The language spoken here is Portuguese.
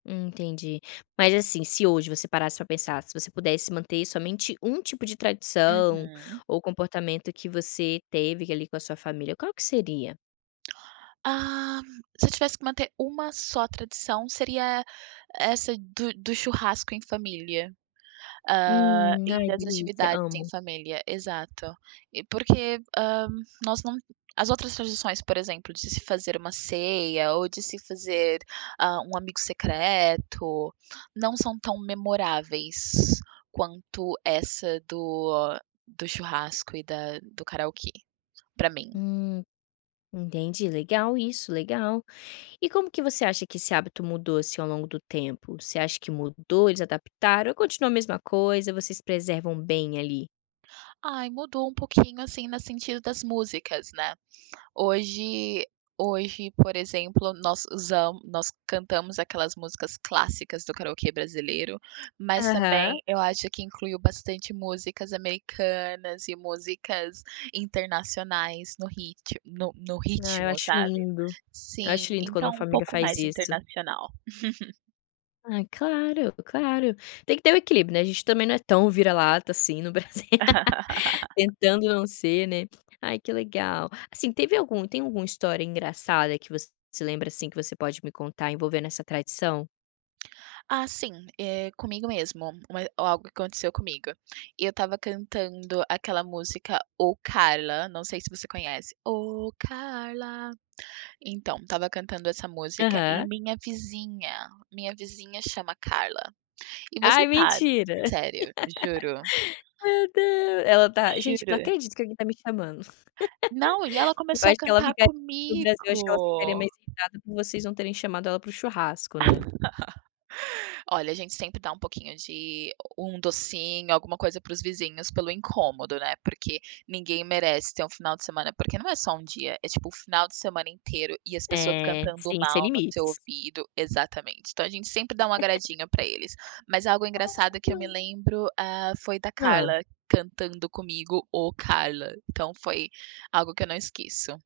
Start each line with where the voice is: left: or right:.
left: Entendi. Mas, assim, se hoje você parasse pra pensar, se você pudesse manter somente 1 tipo de tradição
right: Uhum.
left: ou comportamento que você teve que ali com a sua família, qual que seria?
right: Ah, se eu tivesse que manter uma só tradição seria essa do do churrasco em família, ah,
left: Hum.
right: e
left: Ai,
right: das
left: delícia,
right: atividades em
left: amo.
right: família, exato. E porque, ah, nós não as outras tradições, por exemplo, de se fazer uma ceia ou de se fazer, ah, um amigo secreto, não são tão memoráveis quanto essa do do churrasco e da do karaokê pra mim.
left: Hum, entendi. Legal isso, legal. E como que você acha que esse hábito mudou, assim, ao longo do tempo? Você acha que mudou, eles adaptaram ou continua a mesma coisa, vocês preservam bem ali?
right: Ai, mudou um pouquinho, assim, no sentido das músicas, né. Hoje hoje, por exemplo, nós usam nós cantamos aquelas músicas clássicas do karaokê brasileiro, mas
left: Aham.
right: também eu acho que incluiu bastante músicas americanas e músicas internacionais no rit no no
left: Ah, eu
right: ritmo,
left: acho
right: sabe.
left: lindo, eu
right: Sim,
left: acho lindo quando
right: então
left: uma
right: um
left: família
right: pouco
left: faz
right: mais
left: isso.
right: internacional.
left: Ai, claro, claro. Tem que ter o equilíbrio, né, a gente também não é tão vira-lata assim no Brasil, tentando não ser, né. Ai, que legal. Assim, teve algum tem alguma história engraçada que você se lembra, assim, que você pode me contar envolvendo essa tradição?
right: Ah, sim. Eh, comigo mesmo ma ou algo aconteceu comigo. Eu estava cantando aquela música: Ô, Carla, não sei se você conhece Ô, Carla. Então, estava cantando essa música e
left: Aham.
right: minha vizinha minha vizinha chama Carla. E você
left: Ai,
right: sabe
left: mentira.
right: sério, juro.
left: Meu Deus, ela tá: "Gente, não
right: Juro.
left: acredito que alguém tá me chamando".
right: Não, e ela
left: Eu
right: começou a
left: acho que ela
right: cantar
left: [unintelligible] no Brasil eu acho que ela ficaria
right: comigo.
left: mais irritada por vocês não terem chamado ela para o churrasco, né.
right: Olha, a gente sempre dá um pouquinho de um docinho, alguma coisa para os vizinhos pelo incômodo, né. Porque ninguém merece ter um final de semana, porque não é só 1 dia, é tipo um final de semana inteiro e as pessoas
left: É,
right: cantando
left: sim, sem
right: mal no seu
left: limites.
right: ouvido. Exatamente. Então a gente sempre dá um agradinho pra eles. Mas algo engraçado que eu me
left: [unintelligible]
right: lembro, ah, foi da
left: Hã.
right: Carla cantando comigo: Ô, Carla, então foi algo que eu não esqueço.